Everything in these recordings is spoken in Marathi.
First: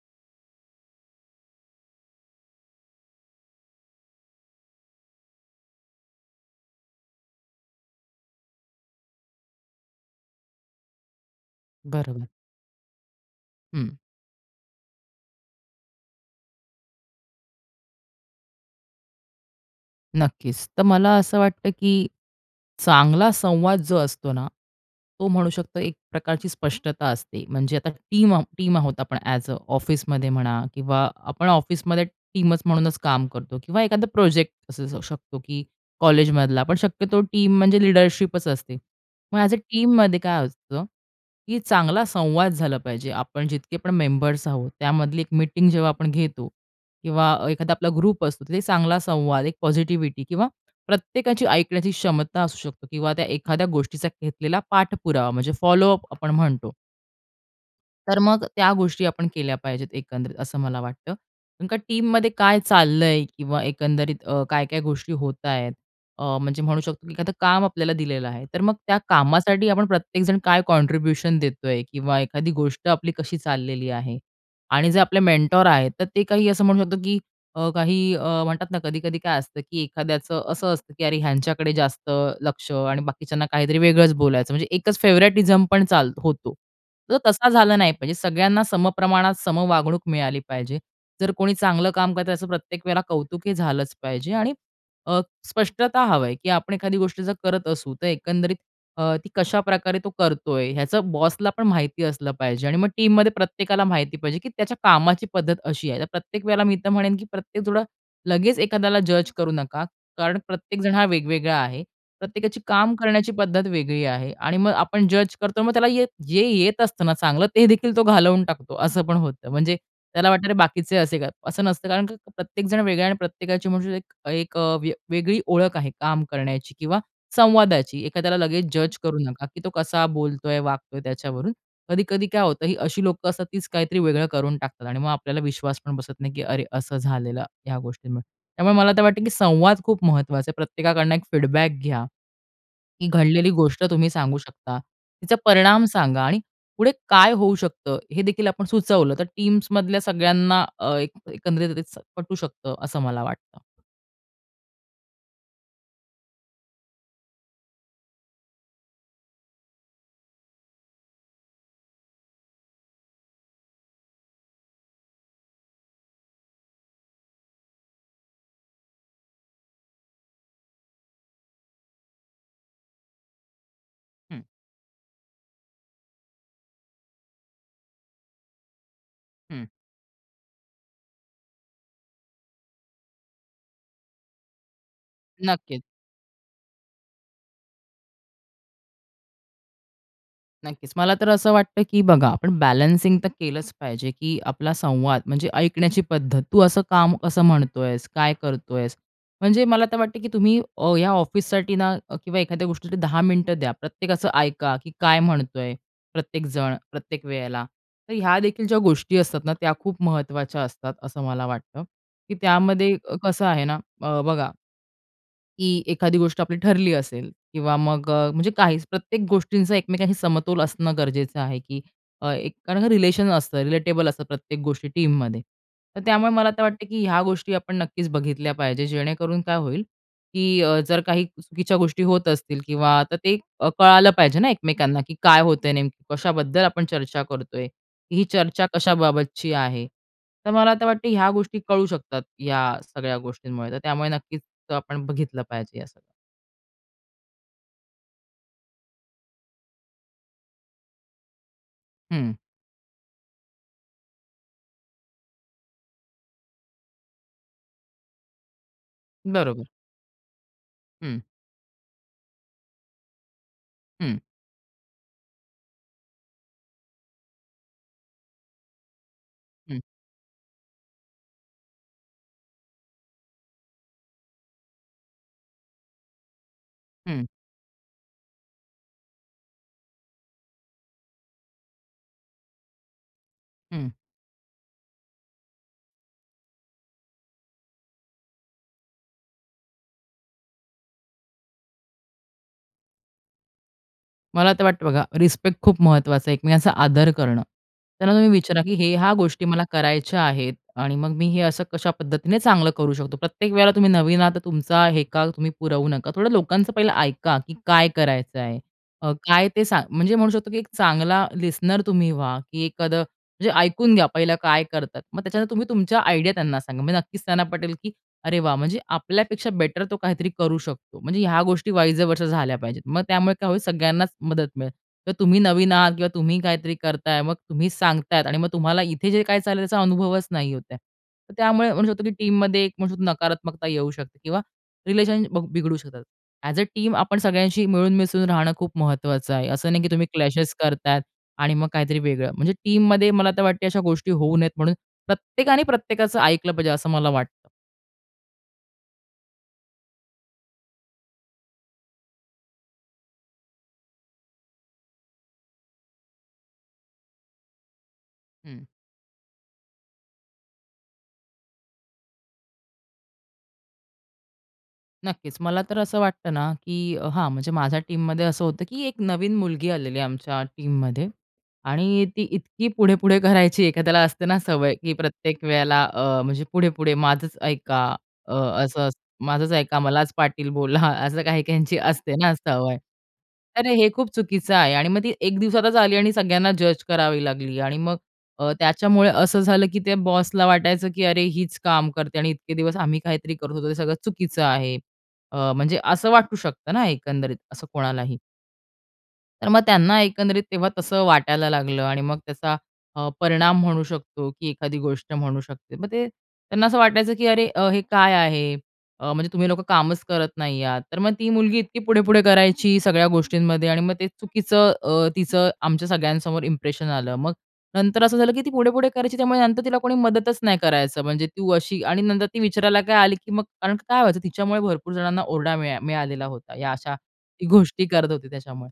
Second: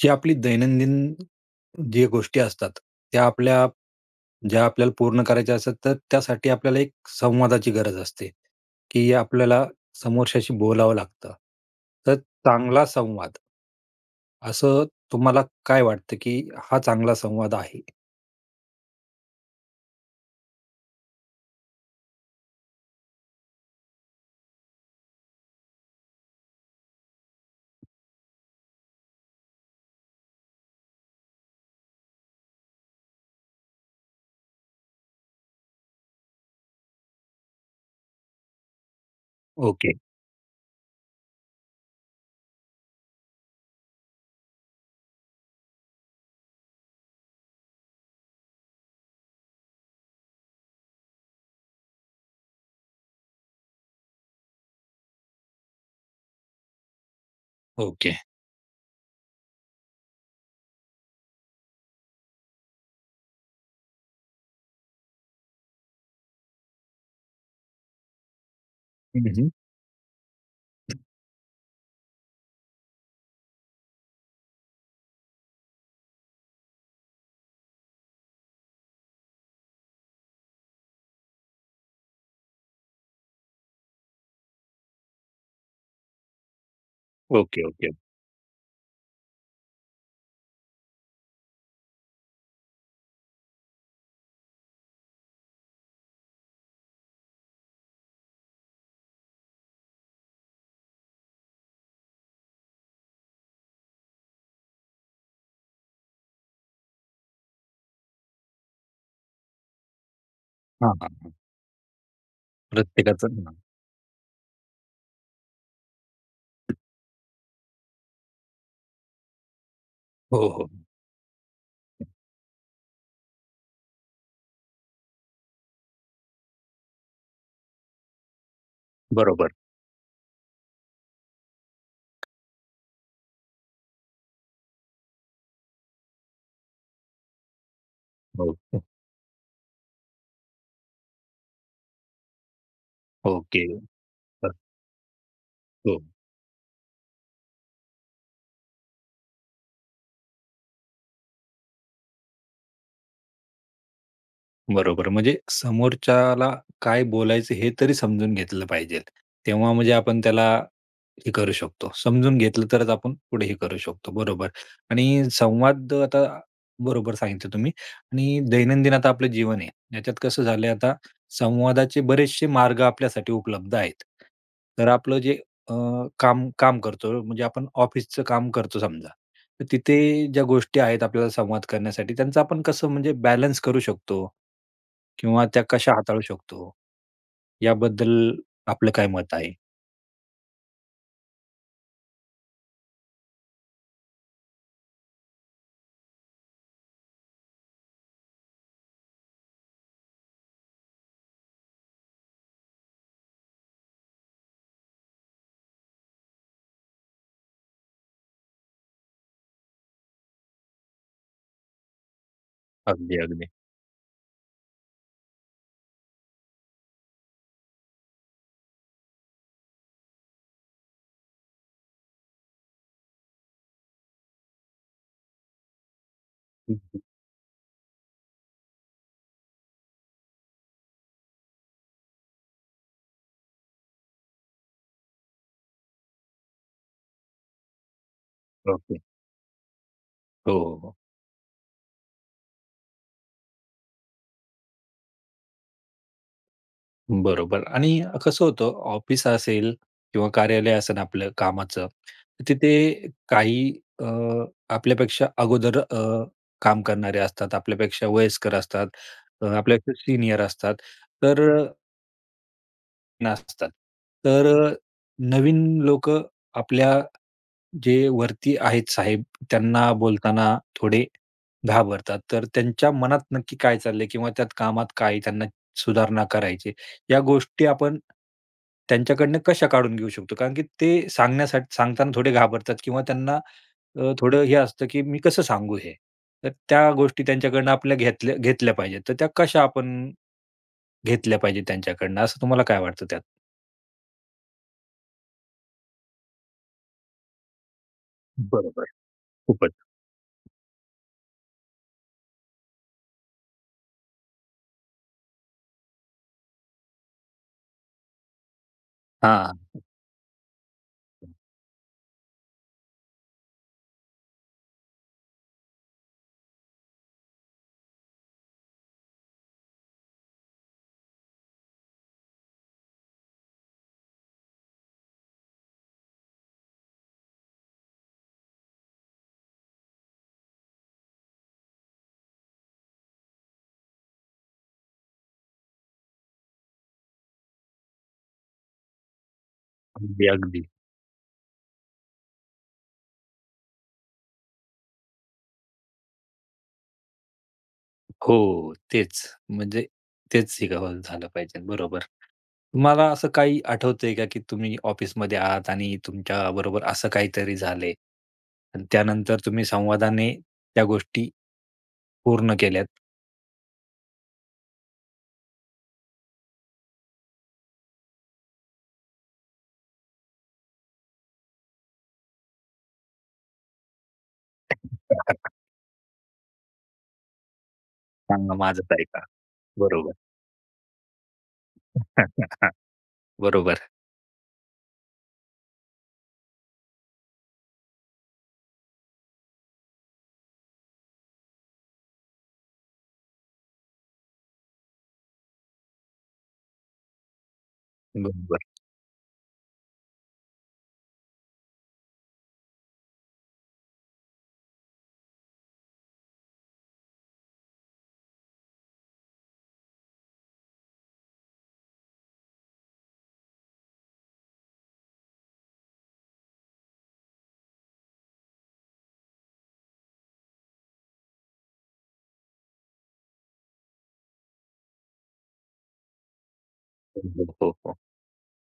जी आपली दैनंदिन जी गोष्टी असतात, त्या आपल्या ज्या आपल्याला पूर्ण करायच्या असतात, तर त्यासाठी आपल्याला एक संवादाची गरज असते, की आपल्याला समोरच्याशी बोलावं लागतं. तर बरोबर. चांगला संवाद हं. असं तुम्हाला काय वाटतं, की हा चांगला संवाद आहे? नक्कीच, तर मला असं वाटतं की चांगला संवाद जो असतो ना, तो म्हणू शकतो, एक प्रकारची स्पष्टता असते. म्हणजे आता टीम आहो टीम आहोत आपण, ॲज अ ऑफिसमध्ये म्हणा, किंवा आपण ऑफिसमध्ये टीमच म्हणूनच काम करतो, किंवा एखादा प्रोजेक्ट असू शकतो, की कॉलेजमधला, पण शक्यतो टीम म्हणजे लीडरशिपच असते. मग ॲज अ ओके. टीममध्ये काय असतं? की चांगला संवाद झाला पाहिजे. आपण जितके पण मेंबर्स आहोत, त्यामधली एक मीटिंग जेव्हा आपण घेतो किंवा अ, एखादा आपला ग्रुप असतो, तर चांगला संवाद, एक पॉझिटिव्हिटी किंवा प्रत्येकाची ऐकण्याची क्षमता असू शकते किंवा त्या एखाद्या गोष्टीचा घेतलेला पाठपुरावा, म्हणजे फॉलो अप आपण म्हणतो. ओके. तर मग त्या गोष्टी आपण केल्या पाहिजेत, एकंदरीत असं मला वाटतं. कारण का टीममध्ये काय चाललंय? किंवा अ, एकंदरीत काय-काय गोष्टी होतायेत? अ, म्हणजे म्हणू शकतो, की एखादं काम आपल्याला दिलेलं आहे. तर मग त्या हं, हं. कामासाठी आपण प्रत्येकजण काय कॉन्ट्रिब्युशन देतोय, किंवा एखादी गोष्ट आपली कशी चाललेली आहे? आणि जे आपले मेंटॉर आहेत, तर ते काही असं म्हणू शकतो, की अ, काही अ, म्हणतात ना कधी-कधी काय असतं, की एखाद्याचं असं असतं, की अरे, ह्यांच्याकडे जास्त लक्ष, आणि बाकीच्यांना काहीतरी वेगळंच बोलायचं, म्हणजे एकच फेव्हरेटिझम पण चालतो होतो. तर तसा ओके, झाला नाही ओके. पाहिजे. सगळ्यांना समप्रमाणात सम वागणूक मिळाली पाहिजे, जर कोणी चांगलं काम करतंय, त्याचं प्रत्येक वेळेला कौतुक हे झालंच पाहिजे. आणि अ, स्पष्टता हवंय, की आपण एखादी गोष्ट जर करत असू, तर एकंदरीत अ, ती कशाप्रकारे तो करतोय, ह्याचं बॉसला पण माहिती असलं पाहिजे. आणि मग टीममध्ये प्रत्येकाला माहिती पाहिजे, की त्याच्या कामाची पद्धत अशी आहे. तर प्रत्येक वेळेला मी तर म्हणेन, की प्रत्येक थोडं लगेच एखाद्याला जज करू नका. कारण हां, प्रत्येकजण हा हां, हां. वेगवेगळा आहे. प्रत्येकाची काम करण्याची प्रत्येकाचं, हां. पद्धत वेगळी आहे. आणि मग आपण जज करतो, मग त्याला ये जे येत असतं ना चांगलं, ते देखील तो घालवून टाकतो असं पण होतं. म्हणजे त्याला हो, वाटतं हो, अरे, हो. बाकीचे असे काय? असं नसतं. कारण प्रत्येकजण वेगळा आहे आणि प्रत्येकाची म्हणू शकतो एक अ, वेगळी ओळख आहे काम करण्याची किंवा संवादाची एखाद्याला लगेच जज करू नका, बरोबर. की तो कसा बोलतोय, वागतोय त्याच्यावरून? कधी-कधी काय होतं ही अशी लोकं असतात तीच काहीतरी वेगळं करून टाकतात आणि मग आपल्याला विश्वास पण बसत नाही, की अरे, असं झालेलं ह्या गोष्टी. हो त्यामुळे का? मला आता वाटत, की संवाद खूप महत्वाचा आहे. प्रत्येकाकडनं एक फीडबॅक घ्या. ही घडलेली ओके. गोष्ट तुम्ही सांगू हं. शकता. तिचा परिणाम हो. सांगा आणि पुढे काय होऊ शकतं? हे देखील आपण सुचवलं तर टीम्स मधल्या सगळ्यांना अ, एक एकंदरीत पटू शकतं, असं मला वाटतं. बरोबर. म्हणजे समोरच्याला काय बोलायचं हे तरी समजून घेतलं पाहिजेल. तेव्हा म्हणजे आपण त्याला हे करू शकतो समजून घेतलं तरच आपण पुढे हे करू शकतो. बरोबर .आणि संवाद अ, आता बरोबर सांगितलं तुम्ही आणि दैनंदिन आता आपलं जीवन आहे याच्यात कसं झालंय आता संवादाचे बरेचसे मार्ग आपल्यासाठी उपलब्ध आहेत. हं. तर आपलं जे अ, काम काम करतो म्हणजे आपण ऑफिसच काम करतो समजा. तर हं. तिथे ज्या गोष्टी आहेत आपल्याला संवाद करण्यासाठी त्यांचा आपण कसं म्हणजे बॅलन्स करू शकतो? किंवा त्या नक्कीच. कशा हाताळू शकतो? याबद्दल आपलं काय मत आहे? नक्कीच. मला तर असं वाटतं की बघा आपण बॅलन्सिंग तर केलंच पाहिजे की आपला संवाद म्हणजे ऐकण्याची पद्धत "तू असं काम कसं म्हणतोयस? काय करतोयस?" म्हणजे मला तर वाटतं की तुम्ही अ, या ऑफिससाठी ना किंवा एखाद्या गोष्टीसाठी 10 मिनिटं द्या. प्रत्येकाच ऐका की काय म्हणतोय? प्रत्येक जण, प्रत्येक वेळेला. तर ह्या देखील ज्या गोष्टी असतात ना त्या खूप महत्वाच्या असतात, असं मला वाटतं. की त्यामध्ये अगदी, कसं अगदी. आहे ना अ, बघा की एखादी गोष्ट आपली ठरली असेल किंवा मग अ, म्हणजे काहीच प्रत्येक गोष्टींचा एकमेकांशी समतोल असणं गरजेचं आहे की अ, एक रिलेशन असतं रिलेटेबल असतं प्रत्येक गोष्टी टीममध्ये. तर त्यामुळे मला आता हं, वाटतं की हं. ह्या गोष्टी आपण नक्कीच बघितल्या पाहिजेत जेणेकरून काय होईल की अ, जर काही चुकीच्या गोष्टी होत असतील किंवा आता ते अ, कळालं पाहिजे ना एकमेकांना की "काय होतंय नेमकी कशाबद्दल आपण चर्चा करतोय? ही चर्चा ओके. कशाबाबतची आहे?" तर हो, मला हो, आता हो. वाटतं ह्या गोष्टी कळू शकतात या सगळ्या गोष्टींमुळे तर त्यामुळे नक्कीच आपण बघितलं पाहिजे हे सगळं. बरोबर आणि कसं होतं ऑफिस असेल किंवा कार्यालय असेल आपलं कामाचं हं. तिथे काही अ, आपल्यापेक्षा अगोदर अ, काम करणारे असतात. आपल्यापेक्षा वयस्कर असतात. अ, बरोबर. आपल्यापेक्षा सीनियर असतात. हं. तर अ नसतात. हं. तर अ, नवीन लोक आपल्या जे वरती आहेत साहेब, हं. त्यांना बोलताना थोडे घाबरतात. तर त्यांच्या मनात नक्की काय चाललंय किंवा त्यात कामात काय त्यांना सुधारणा करायची. या हं. गोष्टी आपण त्यांच्याकडनं कशा काढून घेऊ शकतो? कारण की ते सांगण्यासाठी सांगताना थोडे घाबरतात किंवा त्यांना हं. अ, थोडं हे असतं, की "मी कसं सांगू हे?" तर त्या गोष्टी त्यांच्याकडनं आपल्या घेतल्या घेतल्या पाहिजेत, तर त्या कशा आपण अ, घेतल्या पाहिजेत, त्यांच्याकडनं असं तुम्हाला काय वाटतं त्यात? मला तर वाटतं बघा रिस्पेक्ट खूप महत्वाचा आहे, एकमेकांचा आदर करणं. त्यांना तुम्ही विचारा, की बरोबर. हे ह्या गोष्टी मला खूपच. करायच्या आहेत. आणि मग मी हे असं कशा पद्धतीने चांगलं करू शकतो. प्रत्येक वेळेला तुम्ही नवीन आहात, तर तुमचा हेका तुम्ही पुरवू नका. थोडं लोकांचं पहिलं ऐका, की काय करायचंय? अ, काय हां. ते सांग म्हणजे म्हणू शकतो, की एक चांगला लिसनर तुम्ही व्हा, की एखादं म्हणजे ऐकून घ्या पहिला काय करतात? मग त्याच्या नंतर तुम्ही तुमच्या आयडिया त्यांना सांगा. म्हणजे नक्कीच त्यांना पटेल, की "अरे वाह! म्हणजे आपल्यापेक्षा बेटर तो काहीतरी करू शकतो." म्हणजे ह्या गोष्टी वाइज अ, वर्सा झाल्या पाहिजेत. मग त्यामुळे काय होईल सगळ्यांनाच मदत मिळेल. तर तुम्ही नवीन आहात किंवा तुम्ही काहीतरी करत आहे मग तुम्ही सांगत आहेत आणि मग तुम्हाला इथे जे काही चाललंय त्याचा अनुभवच नाही होत आहे. त्यामुळे म्हणू शकतो, की टीममध्ये एक नकारात्मकता येऊ शकते किंवा रिलेशन बघ बिघडू शकतात. ॲज अ, टीम आपण सगळ्यांशी मिळून मिसळून राहणं खूप महत्वाचं आहे. असं नाही, की तुम्ही अगदी, क्लॅशेस अगदी. करत आहेत आणि मग काहीतरी वेगळं. म्हणजे टीममध्ये मला तर वाटते, अशा गोष्टी होऊ नयेत म्हणून प्रत्येकाने प्रत्येकाचं ऐकलं पाहिजे, असं मला वाटतं. हो. तेच, म्हणजे तेच शिकावं झालं पाहिजे बरोबर, तुम्हाला असं काही आठवतंय का की तुम्ही ऑफिसमध्ये आहात आणि तुमच्या बरोबर असं काहीतरी झालंय हं. आणि त्यानंतर तुम्ही संवादाने त्या गोष्टी पूर्ण केल्यात? नक्कीच. मला तर असं वाटतं ना, की हां म्हणजे माझ्या टीममध्ये असं होतं, की एक नवीन मुलगी आलेली आहे आमच्या टीममध्ये. आणि ती इतकी पुढे-पुढे करायची एखाद्याला असते ना सवय, की प्रत्येक वेळेला अ, म्हणजे पुढे-पुढे माझंच ऐका अ, सांगा असं माझच अस ऐका. माझंच ऐका मलाच बरोबर. पाटील बोला असं काही काहींची असते ना सवय. तर हे बरोबर. खूप चुकीचं आहे आणि मग ती एक दिवसातच आली आणि सगळ्यांना जज करावी लागली आणि मग अ, त्याच्यामुळे असं झालं, की त्या बॉसला वाटायचं, की अरे हीच काम करते आणि इतके दिवस आम्ही काहीतरी करत होतो ते सगळं चुकीचं आहे. अ, म्हणजे असं वाटू शकतं ना एकंदरीत असं कोणालाही. बरोबर. तर मग त्यांना एकंदरीत तेव्हा तसं वाटायला लागलं आणि मग त्याचा अ, परिणाम म्हणू शकतो की एखादी गोष्ट म्हणू शकते. मग ते त्यांना असं वाटायचं, की अरे हे काय आहे? अ, म्हणजे तुम्ही लोकं कामच करत नाही आहात. तर मग ती मुलगी इतकी पुढे-पुढे करायची सगळ्या गोष्टींमध्ये आणि मग ते चुकीचं अ, तिचं आमच्या सगळ्यांसमोर इंप्रेशन आलं. मग नंतर असं झालं, की ती पुढे-पुढे करायची त्यामुळे नंतर तिला कोणी मदतच नाही करायचं. म्हणजे तू अशी आणि नंतर ती विचारायला काय आली, की मग कारण काय व्हायचं तिच्यामुळे भरपूर जणांना ओरडा मिळा मिळालेला होता. या अशा ती बरोबर हो, गोष्टी हो. करत होती त्याच्यामुळे.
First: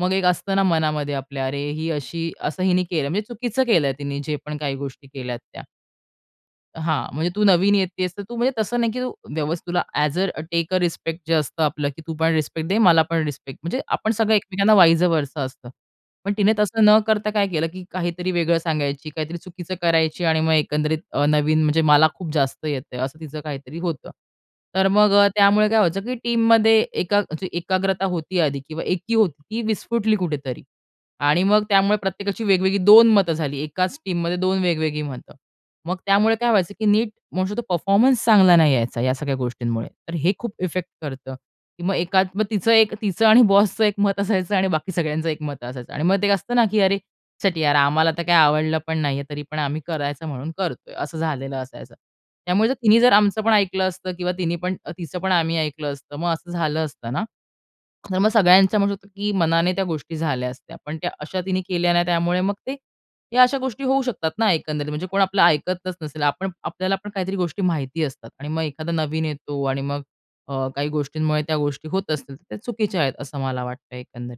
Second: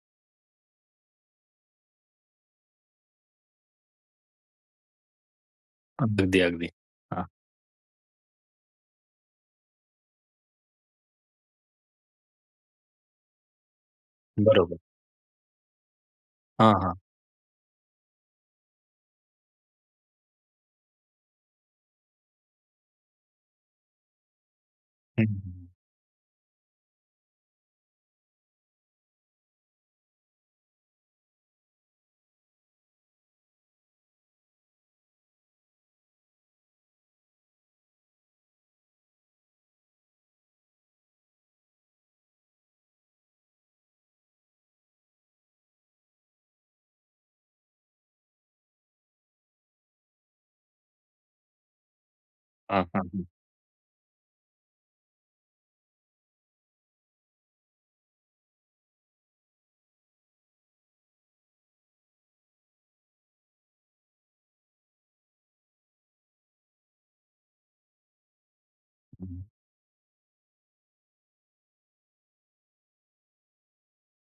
मग एक असतं ना मनामध्ये आपल्या अरे ही अशी, असं हिने केलं म्हणजे चुकीचं केलंय तिने जे पण काही गोष्टी केल्यात त्या. अगदी अगदी. हां. हां. म्हणजे तू नवीन येतीयेस तर तू म्हणजे तसं नाही, की तू व्यवस्थित तुला as a take a respect जे असतं आपलं की तू पण रिस्पेक्ट दे, मला पण रिस्पेक्ट. म्हणजे आपण सगळं एकमेकांना बरोबर. वाईज वर्सा असतं. पण तिने हां, तसं हां. न करता काय केलं, की काहीतरी वेगळं सांगायची, काहीतरी चुकीचं करायची आणि मग एकंदरीत अ, नवीन म्हणजे मला खूप जास्त येतंय असं तिचं काहीतरी होतं. तर मग हं, हं. त्यामुळे काय व्हायचं की टीममध्ये एका म्हणजे एकाग्रता होती आधी किंवा एकी होती ती विस्फुटली कुठेतरी. आणि मग त्यामुळे प्रत्येकाची वेगवेगळी 2 मतं झाली. एकाच टीममध्ये 2 वेगवेगळी मतं. मग त्यामुळे काय व्हायचं की नीट मोस्ट ऑफ द परफॉर्मन्स चांगला नाही यायचा या सगळ्या गोष्टींमुळे. तर हे खूप इफेक्ट करतं. की मग एकात तिचं एक तिचं आणि बॉसचं एक मत असायचं आणि बाकी सगळ्यांचं एक मत असायचं. आणि मग ते एक असतं ना की "अरे शीट यार आम्हाला तर काय आवडलं पण नाहीये तरी पण आम्ही करायचं म्हणून करतोय." असं झालेलं असायचं. त्यामुळे हां, तिनी हां, जर हां. आमचं पण ऐकलं असतं किंवा तिनी पण तिचं पण आम्ही ऐकलं असतं मग असं झालं असतं ना. तर मग सगळ्यांचं म्हणू शकतो, की मनाने त्या गोष्टी झाल्या असत्या. पण त्या अशा तिने केल्या ना त्यामुळे मग ते या अशा गोष्टी होऊ शकतात ना एकंदरीत. म्हणजे कोण आपलं ऐकतच नसेल. आपण आपल्याला पण काहीतरी गोष्टी माहिती असतात. आणि मग एखादा नवीन हं. येतो आणि मग अ, काही गोष्टींमुळे त्या गोष्टी होत असतील तर त्या चुकीच्या आहेत असं मला वाटतंय एकंदरीत.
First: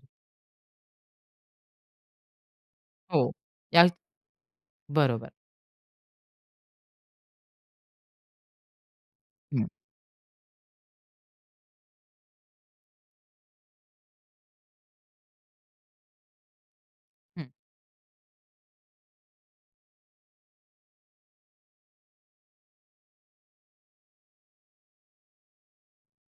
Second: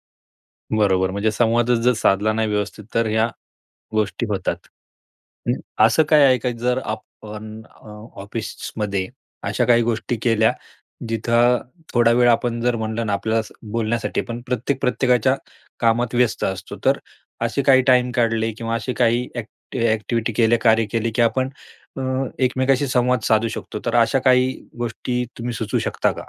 बरोबर. म्हणजे संवादच जर साधला नाही व्यवस्थित तर ह्या हो. या गोष्टी होतात. बरोबर. हं. असं काय आहे का जर आपण अ, ऑफिसमध्ये अशा हं. काही गोष्टी केल्या जिथं थोडा वेळ आपण जर म्हटलं ना आपल्याला बोलण्यासाठी पण प्रत्येक, प्रत्येकाच्या कामात व्यस्त असतो. तर हं. असे काही टाईम काढले किंवा असे काही ऍक्ट एक्टिव्हिटी केले, कार्य केले, की आपण अ, एकमेकांशी संवाद साधू शकतो. तर अशा काही गोष्टी तुम्ही सुचवू शकता का?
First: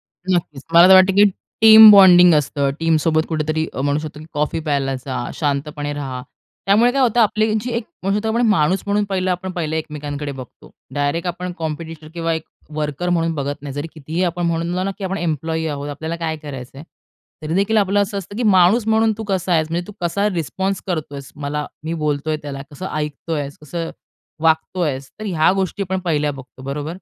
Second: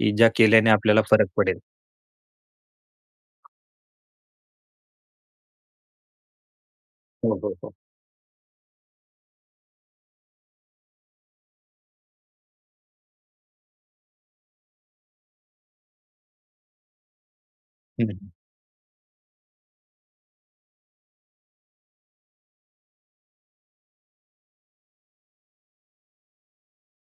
की ज्या नक्कीच. केल्याने मला तर आपल्याला वाटतं, की फरक पडेल? टीम बॉन्डिंग असतं. टीमसोबत कुठेतरी म्हणू शकतो, की कॉफी प्यायला जा. शांतपणे राहा. त्यामुळे काय होतं? हो, आपली हो, जी हो. एक म्हणू शकतो आपण माणूस म्हणून पहिलं आपण पहिले एकमेकांकडे बघतो. डायरेक्ट आपण कॉम्पिटिटर किंवा एक वर्कर म्हणून बघत नाही. जरी किती ही आपण म्हणलो ना, की आपण एम्प्लॉयी आहोत. आपल्याला काय करायचं आहे? तरी देखील आपलं हं, असं हं. असतं, की माणूस म्हणून तू कसा आहेस? म्हणजे तू कसा रिस्पॉन्स करतो आहेस? मला मी बोलतोय त्याला कसं ऐकतो आहेस? कसं वागतो आहेस? तर ह्या गोष्टी आपण पहिल्या बघतो. बरोबर?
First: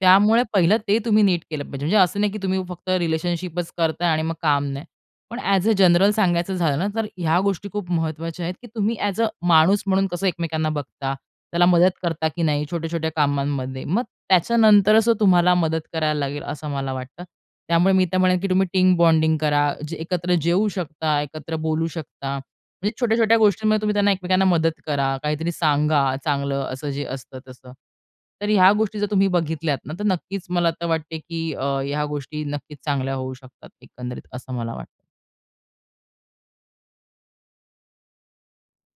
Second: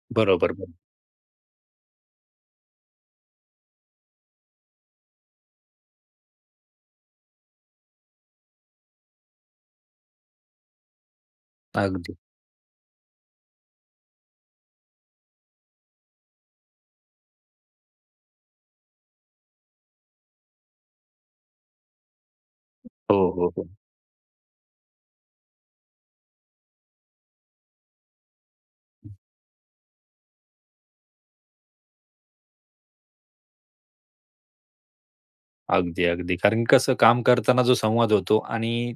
त्यामुळे बरोबर, बरो पहिलं ते तुम्ही नीट केलं पाहिजे. म्हणजे असं नाही, की तुम्ही फक्त रिलेशनशिपचं करताय आणि मग काम नाही. पण ऍज अ, जनरल सांगायचं झालं ना, तर ह्या गोष्टी खूप महत्वाच्या आहेत, की तुम्ही ऍज अ, माणूस म्हणून कसं एकमेकांना बघता? त्याला मदत अगदी. करता, की नाही छोट्या-छोट्या कामांमध्ये. मग त्याच्यानंतरच तो तुम्हाला मदत करायला लागेल असं मला वाटतं. त्यामुळे मी तर म्हणेल, की तुम्ही टीम बॉन्डिंग करा. जे एकत्र जेवू शकता. एकत्र बोलू शकता. म्हणजे हो, छोट्या-छोट्या हो, हो. गोष्टींमध्ये तुम्ही त्यांना एकमेकांना मदत करा. काहीतरी सांगा चांगलं असं जे असतं तसं. तर ह्या गोष्टी जर तुम्ही बघितल्यात ना, तर नक्कीच मला तर वाटते, की अ, ह्या गोष्टी नक्कीच चांगल्या होऊ शकतात. एकंदरीत असं मला वाटतं. अगदी, अगदी. कारण की कसं काम करताना जो संवाद होतो आणि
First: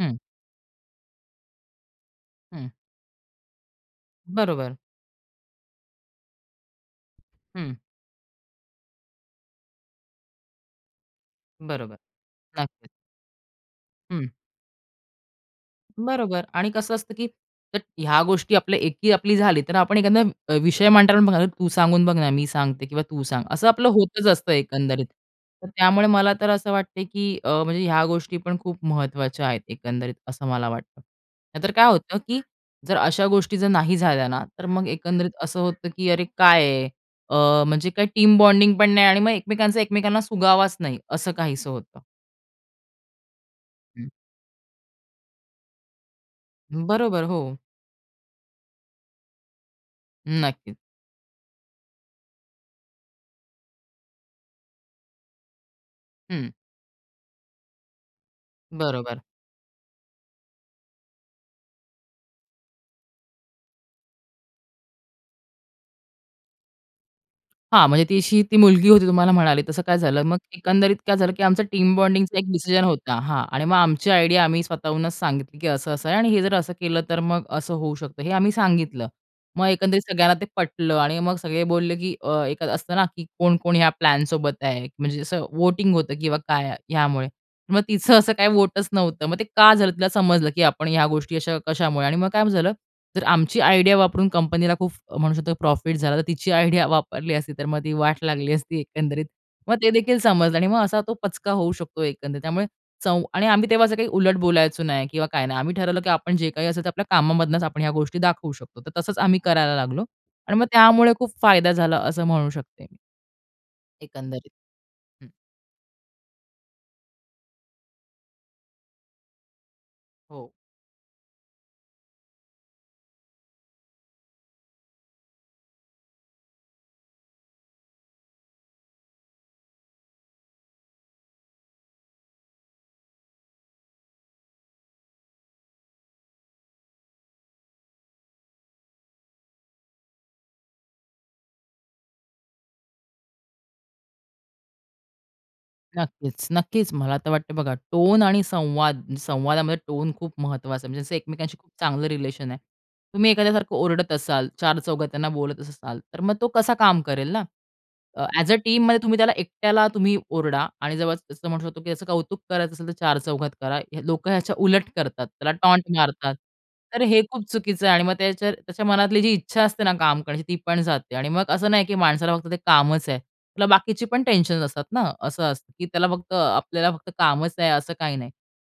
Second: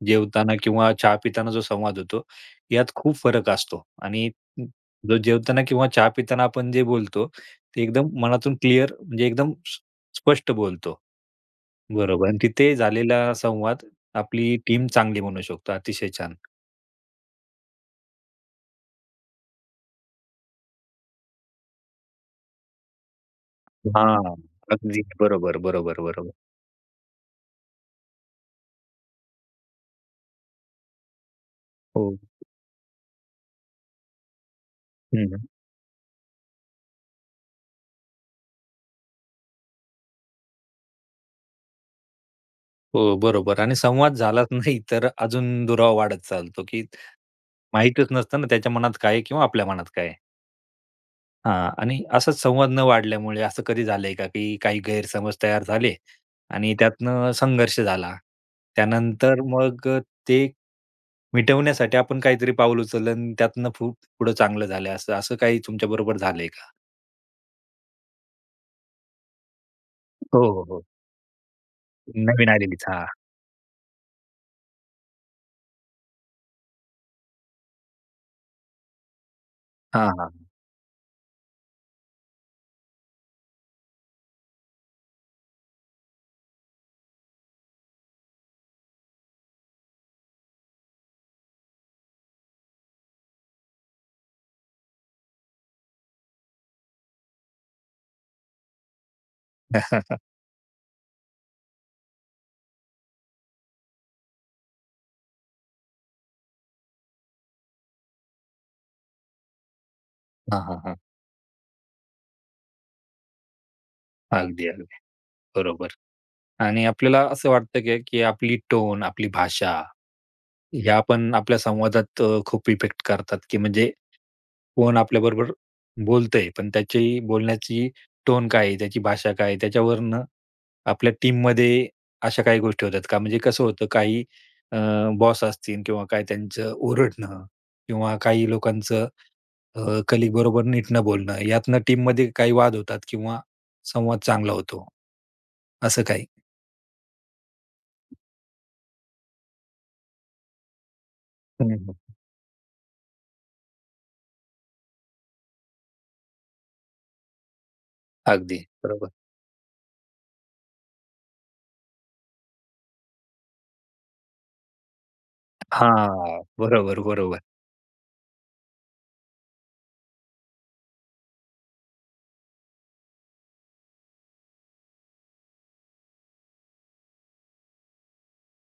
हं. जेवताना किंवा चहा पिताना जो संवाद होतो हं. यात खूप फरक असतो आणि बरोबर. ज जेवताना किंवा चहा पिताना आपण जे बोलतो, हं. ते एकदम मनातून क्लिअर म्हणजे एकदम स्प स्पष्ट बोलतो. बरोबर, बरोबर आणि तिथे नक्कीच. झालेला संवाद हं. आपली टीम चांगली बनवू शकतो. अतिशय छान. बरोबर. आणि कसं असतं, की त्यात ह्या गोष्टी जर आपल्या एकी आपली झाली तर आपण एखादा अ, विषय मांडताना बघ "तू सांगून बघ ना मी सांगते किंवा तू सांग." असं आपलं होतंच हां. असतं अगदी एकंदरीत. बरोबर, तर बरोबर, त्यामुळे बरोबर. मला तर असं वाटतंय की अ, म्हणजे ह्या गोष्टी पण खूप महत्वाच्या आहेत एकंदरीत असं मला वाटतं. नाहीतर काय हो. होतं की जर अशा गोष्टी जर नाही झाल्या ना तर मग हं, एकंदरीत हं. असं होतं की "अरे काय आहे? अ, म्हणजे काय टीम बॉन्डिंग पण नाही आणि मग एकमेकांचा एकमेकांना सुगावाच नाही," असं काहीसं होतं. हो. बरोबर आणि हं. संवाद झालाच नाही तर अजून दुरावा वाढत चालतो, की बरोबर, हो. माहितीच नसतं ना त्याच्या मनात काय आहे किंवा आपल्या मनात काय आहे? नक्कीच. हां. आणि असा संवाद न वाढल्यामुळे असं कधी झालंय का, की काही गैरसमज तयार झाले हं. आणि त्यातनं संघर्ष झाला. बरोबर. त्यानंतर मग ते, मिटवण्यासाठी आपण काहीतरी पाऊल उचललं आणि त्यातनं फु पुढं चांगलं झालंय असं, असं काही तुमच्याबरोबर झालंय का? हां. म्हणजे ती अशी मुलगी होती तुम्हाला म्हणाले तसं काय झालं? मग हो, हो, हो. एकंदरीत काय झालं की आमचा टीम बॉन्डिंगचा एक नवीन डिसिजन आलेलीच. हां. होता. हां आणि मग आमची आयडिया आम्ही स्वतःहूनच सांगितली, की असं-असं आहे आणि हे जर असं केलं. तर मग असं होऊ शकतं. हे आम्ही सांगितलं. मग एकंदरीत हां, सगळ्यांना ते हां. पटलं आणि मग सगळे बोलले की अ, एक असतं ना की कोण-कोण ह्या प्लॅनसोबत आहे. म्हणजे असं व्होटिंग होतं किंवा काय ह्यामुळे. मग तिचं असं काही व्होटच नव्हतं. मग ते का झालं तिला समजलं, की आपण ह्या गोष्टी अशा कशामुळे आणि मग काय झालं. जर आमची आयडिया वापरून कंपनीला खूप म्हणू शकतो प्रॉफिट झाला. तर तिची आयडिया वापरली असती, तर मग ती वाट लागली असती एकंदरीत. मग ते देखील समजलं आणि मग असा तो पचका होऊ शकतो एकंदरीत. त्यामुळे चों आणि आम्ही तेव्हा असं काही उलट बोलायचो नाही किंवा काय नाही. आम्ही ठरवलं की आपण जे काही असेल ते आपल्या कामामधूनच आपण ह्या गोष्टी दाखवू शकतो. तर तसंच आम्ही करायला लागलो. आणि हां, मग हां, हां. त्यामुळे खूप फायदा झाला असं म्हणू शकते मी. एकंदरीत, अगदी, अगदी. हं. बरोबर आणि आपल्याला असं वाटतं का, की आपली टोन, आपली भाषा, हो. ह्यापण आपल्या संवादात खूप इफेक्ट करतात, की म्हणजे कोण आपल्याबरोबर बोलतंय. पण त्याची बोलण्याची टोन काय आहे? त्याची भाषा काय आहे? त्याच्यावरनं आपल्या टीममध्ये अशा काही गोष्टी होतात का? म्हणजे कसं होतं. काही अ, बॉस असतील किंवा काही त्यांचं ओरडणं किंवा काही लोकांचं अ, कलीग बरोबर नीट न बोलणं. यातनं टीममध्ये काही वाद होतात किंवा संवाद चांगला होतो. असं काही. नक्कीच. नक्कीच मला तर वाटतंय बघा, टोन आणि संवाद संवादामध्ये टोन खूप महत्त्वाचा आहे. म्हणजे एकमेकांशी खूप हं, हं. चांगलं रिलेशन आहे. तुम्ही एखाद्याला सारखं ओरडत असाल, चारचौघात त्यांना बोलतच असाल. तर मग तो कसा काम करेल ना? अ, ॲज अ अगदी टीममध्ये बरोबर. तुम्ही त्याला एकट्याला तुम्ही ओरडा आणि जेव्हा असं म्हणू शकतो, की त्याचं कौतुक करायचं असेल, तर चारचौघात करा. हे लोक ह्याच्या उलट करतात. त्याला टॉन्ट मारतात. हां बरोबर, तर हे बरोबर. खूप चुकीचं आहे आणि मग त्याच्या त्याच्या मनातली जी इच्छा असते ना काम करण्याची ती पण जाते आणि मग असं नाही, की माणसाला फक्त ते कामच आहे. त्याला बाकीची पण टेन्शन्स असतात ना. असं असतं, की त्याला फक्त आपल्याला फक्त कामच आहे, असं काही नाही.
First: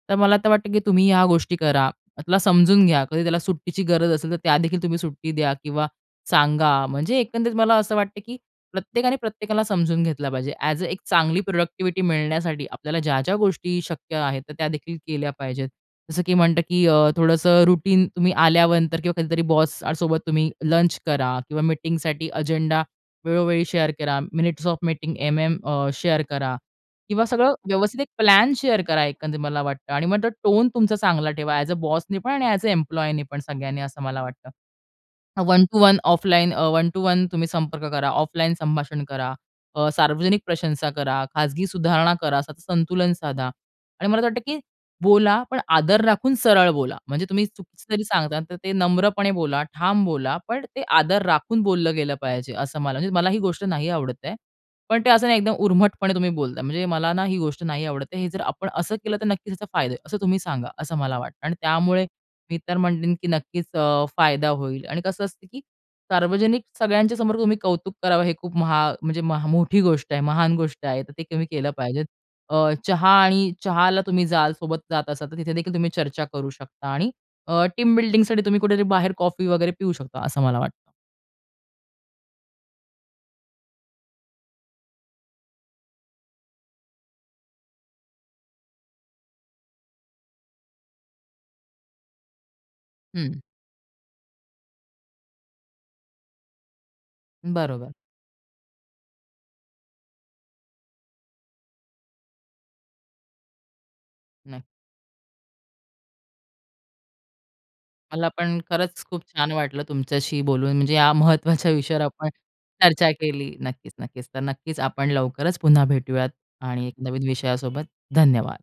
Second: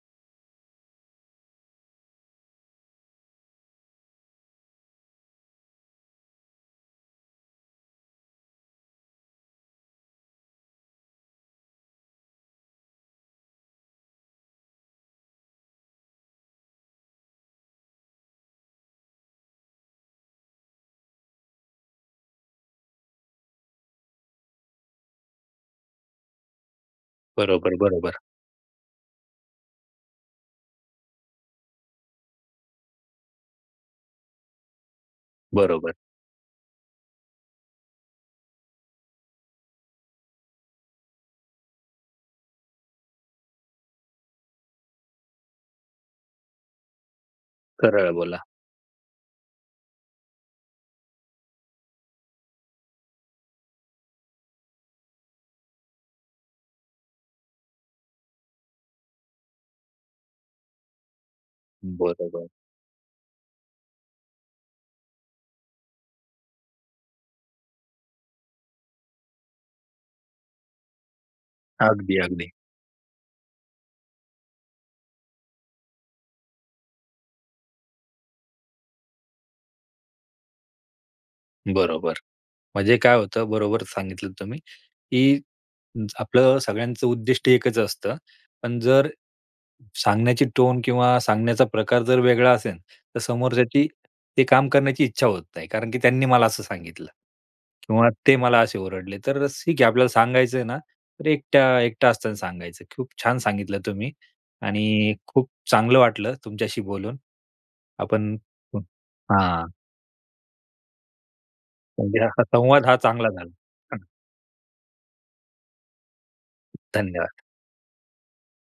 तर मला आता वाटतं की तुम्ही ह्या गोष्टी करा. त्याला समजून घ्या. कधी त्याला सुट्टीची गरज असेल, तर त्यादेखील तुम्ही सुट्टी द्या किंवा सांगा. म्हणजे एकंदरीत मला असं वाटतं, की प्रत्येकाने प्रत्येकाला समजून घेतलं पाहिजे. ॲज अ एक चांगली प्रॉडक्टिव्हिटी मिळण्यासाठी आपल्याला ज्या-ज्या गोष्टी शक्य आहेत. तर त्यादेखील केल्या पाहिजेत. जसं की म्हणतं, की अ, थोडंसं रुटीन तुम्ही आल्यानंतर किंवा कधीतरी बॉससोबत तुम्ही लंच करा किंवा मीटिंगसाठी एजेंडा वेळोवेळी शेअर करा. मिनिट्स ऑफ मीटिंग एम-एम अ, शेअर करा. किंवा सगळं बरोबर, व्यवस्थित बरोबर. प्लॅन शेअर करा एकंदरीत मला वाटतं. आणि मग टोन तुमचा चांगला ठेवा. ॲज अ बॉसनीपण आणि ए-एस अ, एम्प्लॉयीनीपण, सगळ्यांनी असं मला वाटतं. अ, वन टू बरोबर. वन ऑफलाईन अ, 1 टू 1 तुम्ही संपर्क करा. ऑफलाईन संभाषण करा. अ, सार्वजनिक प्रशंसा करा, खाजगी सुधारणा करा, असं संतुलन साधा आणि मला असं वाटतं की बोला. पण आदर राखून सरळ बोला. म्हणजे तुम्ही चुकीचं जरी खरं बोला. सांगता, तर ते नम्रपणे बोला. ठाम बोला. पण ते आदर राखून बोललं गेलं पाहिजे असं मला म्हणजे मला ही गोष्ट नाही आवडत आहे. पण ते असं नाही एकदम उर्मटपणे तुम्ही बोलताय. म्हणजे मला ना ही गोष्ट नाही आवडत. हे जर आपण असं केलं तर नक्कीच ह्याचा फायदा आहे. असं तुम्ही सांगा असं मला वाटतं. आणि त्यामुळे बरोबर. मी तर म्हणेल, की नक्कीच अ, फायदा होईल आणि कसं असतं, की सार्वजनिक सगळ्यांच्या समोर तुम्ही कौतुक करावं हे खूप महा म्हणजे मोठी गोष्ट आहे. महान गोष्ट आहे. तर ते तुम्ही केलं पाहिजे. अगदी, अगदी. अ, चहा आणि चहाला तुम्ही जाल, सोबत जात असाल, तर तिथेदेखील तुम्ही चर्चा करू शकता आणि अ, टीम बिल्डिंगसाठी तुम्ही कुठेतरी बाहेर कॉफी वगैरे पिऊ शकता, असं मला वाटतं. बरोबर. म्हणजे काय होतं बरोबर सांगितलंत तुम्ही. की आपलं सगळ्यांचं उद्दिष्ट एकच असतं. पण जर सांगण्याची टोन किंवा सांगण्याचा प्रकार जर वेगळा असेन तर हं. समोरच्याची ते काम करण्याची इच्छा होत नाही कारण की त्यांनी मला असं सांगितलं बरोबर. किंवा ते मला असे ओरडले तर ठीक आहे आपल्याला सांगायचं आहे ना तर एक एकटा असताना सांगायचं की खूप छान सांगितलं तुम्ही नाही. आणि खूप चांगलं वाटलं तुमच्याशी बोलून. मला आपण पण खरंच खूप छान हां. वाटलं तुमच्याशी बोलून म्हणजे या महत्त्वाच्या विषयावर म्हणजे आपण हा संवाद हा चर्चा चांगला झाला. केली. नक्कीच, नक्कीच. तर नक्कीच आपण लवकरच पुन्हा भेटूयात आणि एक नवीन धन्यवाद. विषयासोबत, धन्यवाद!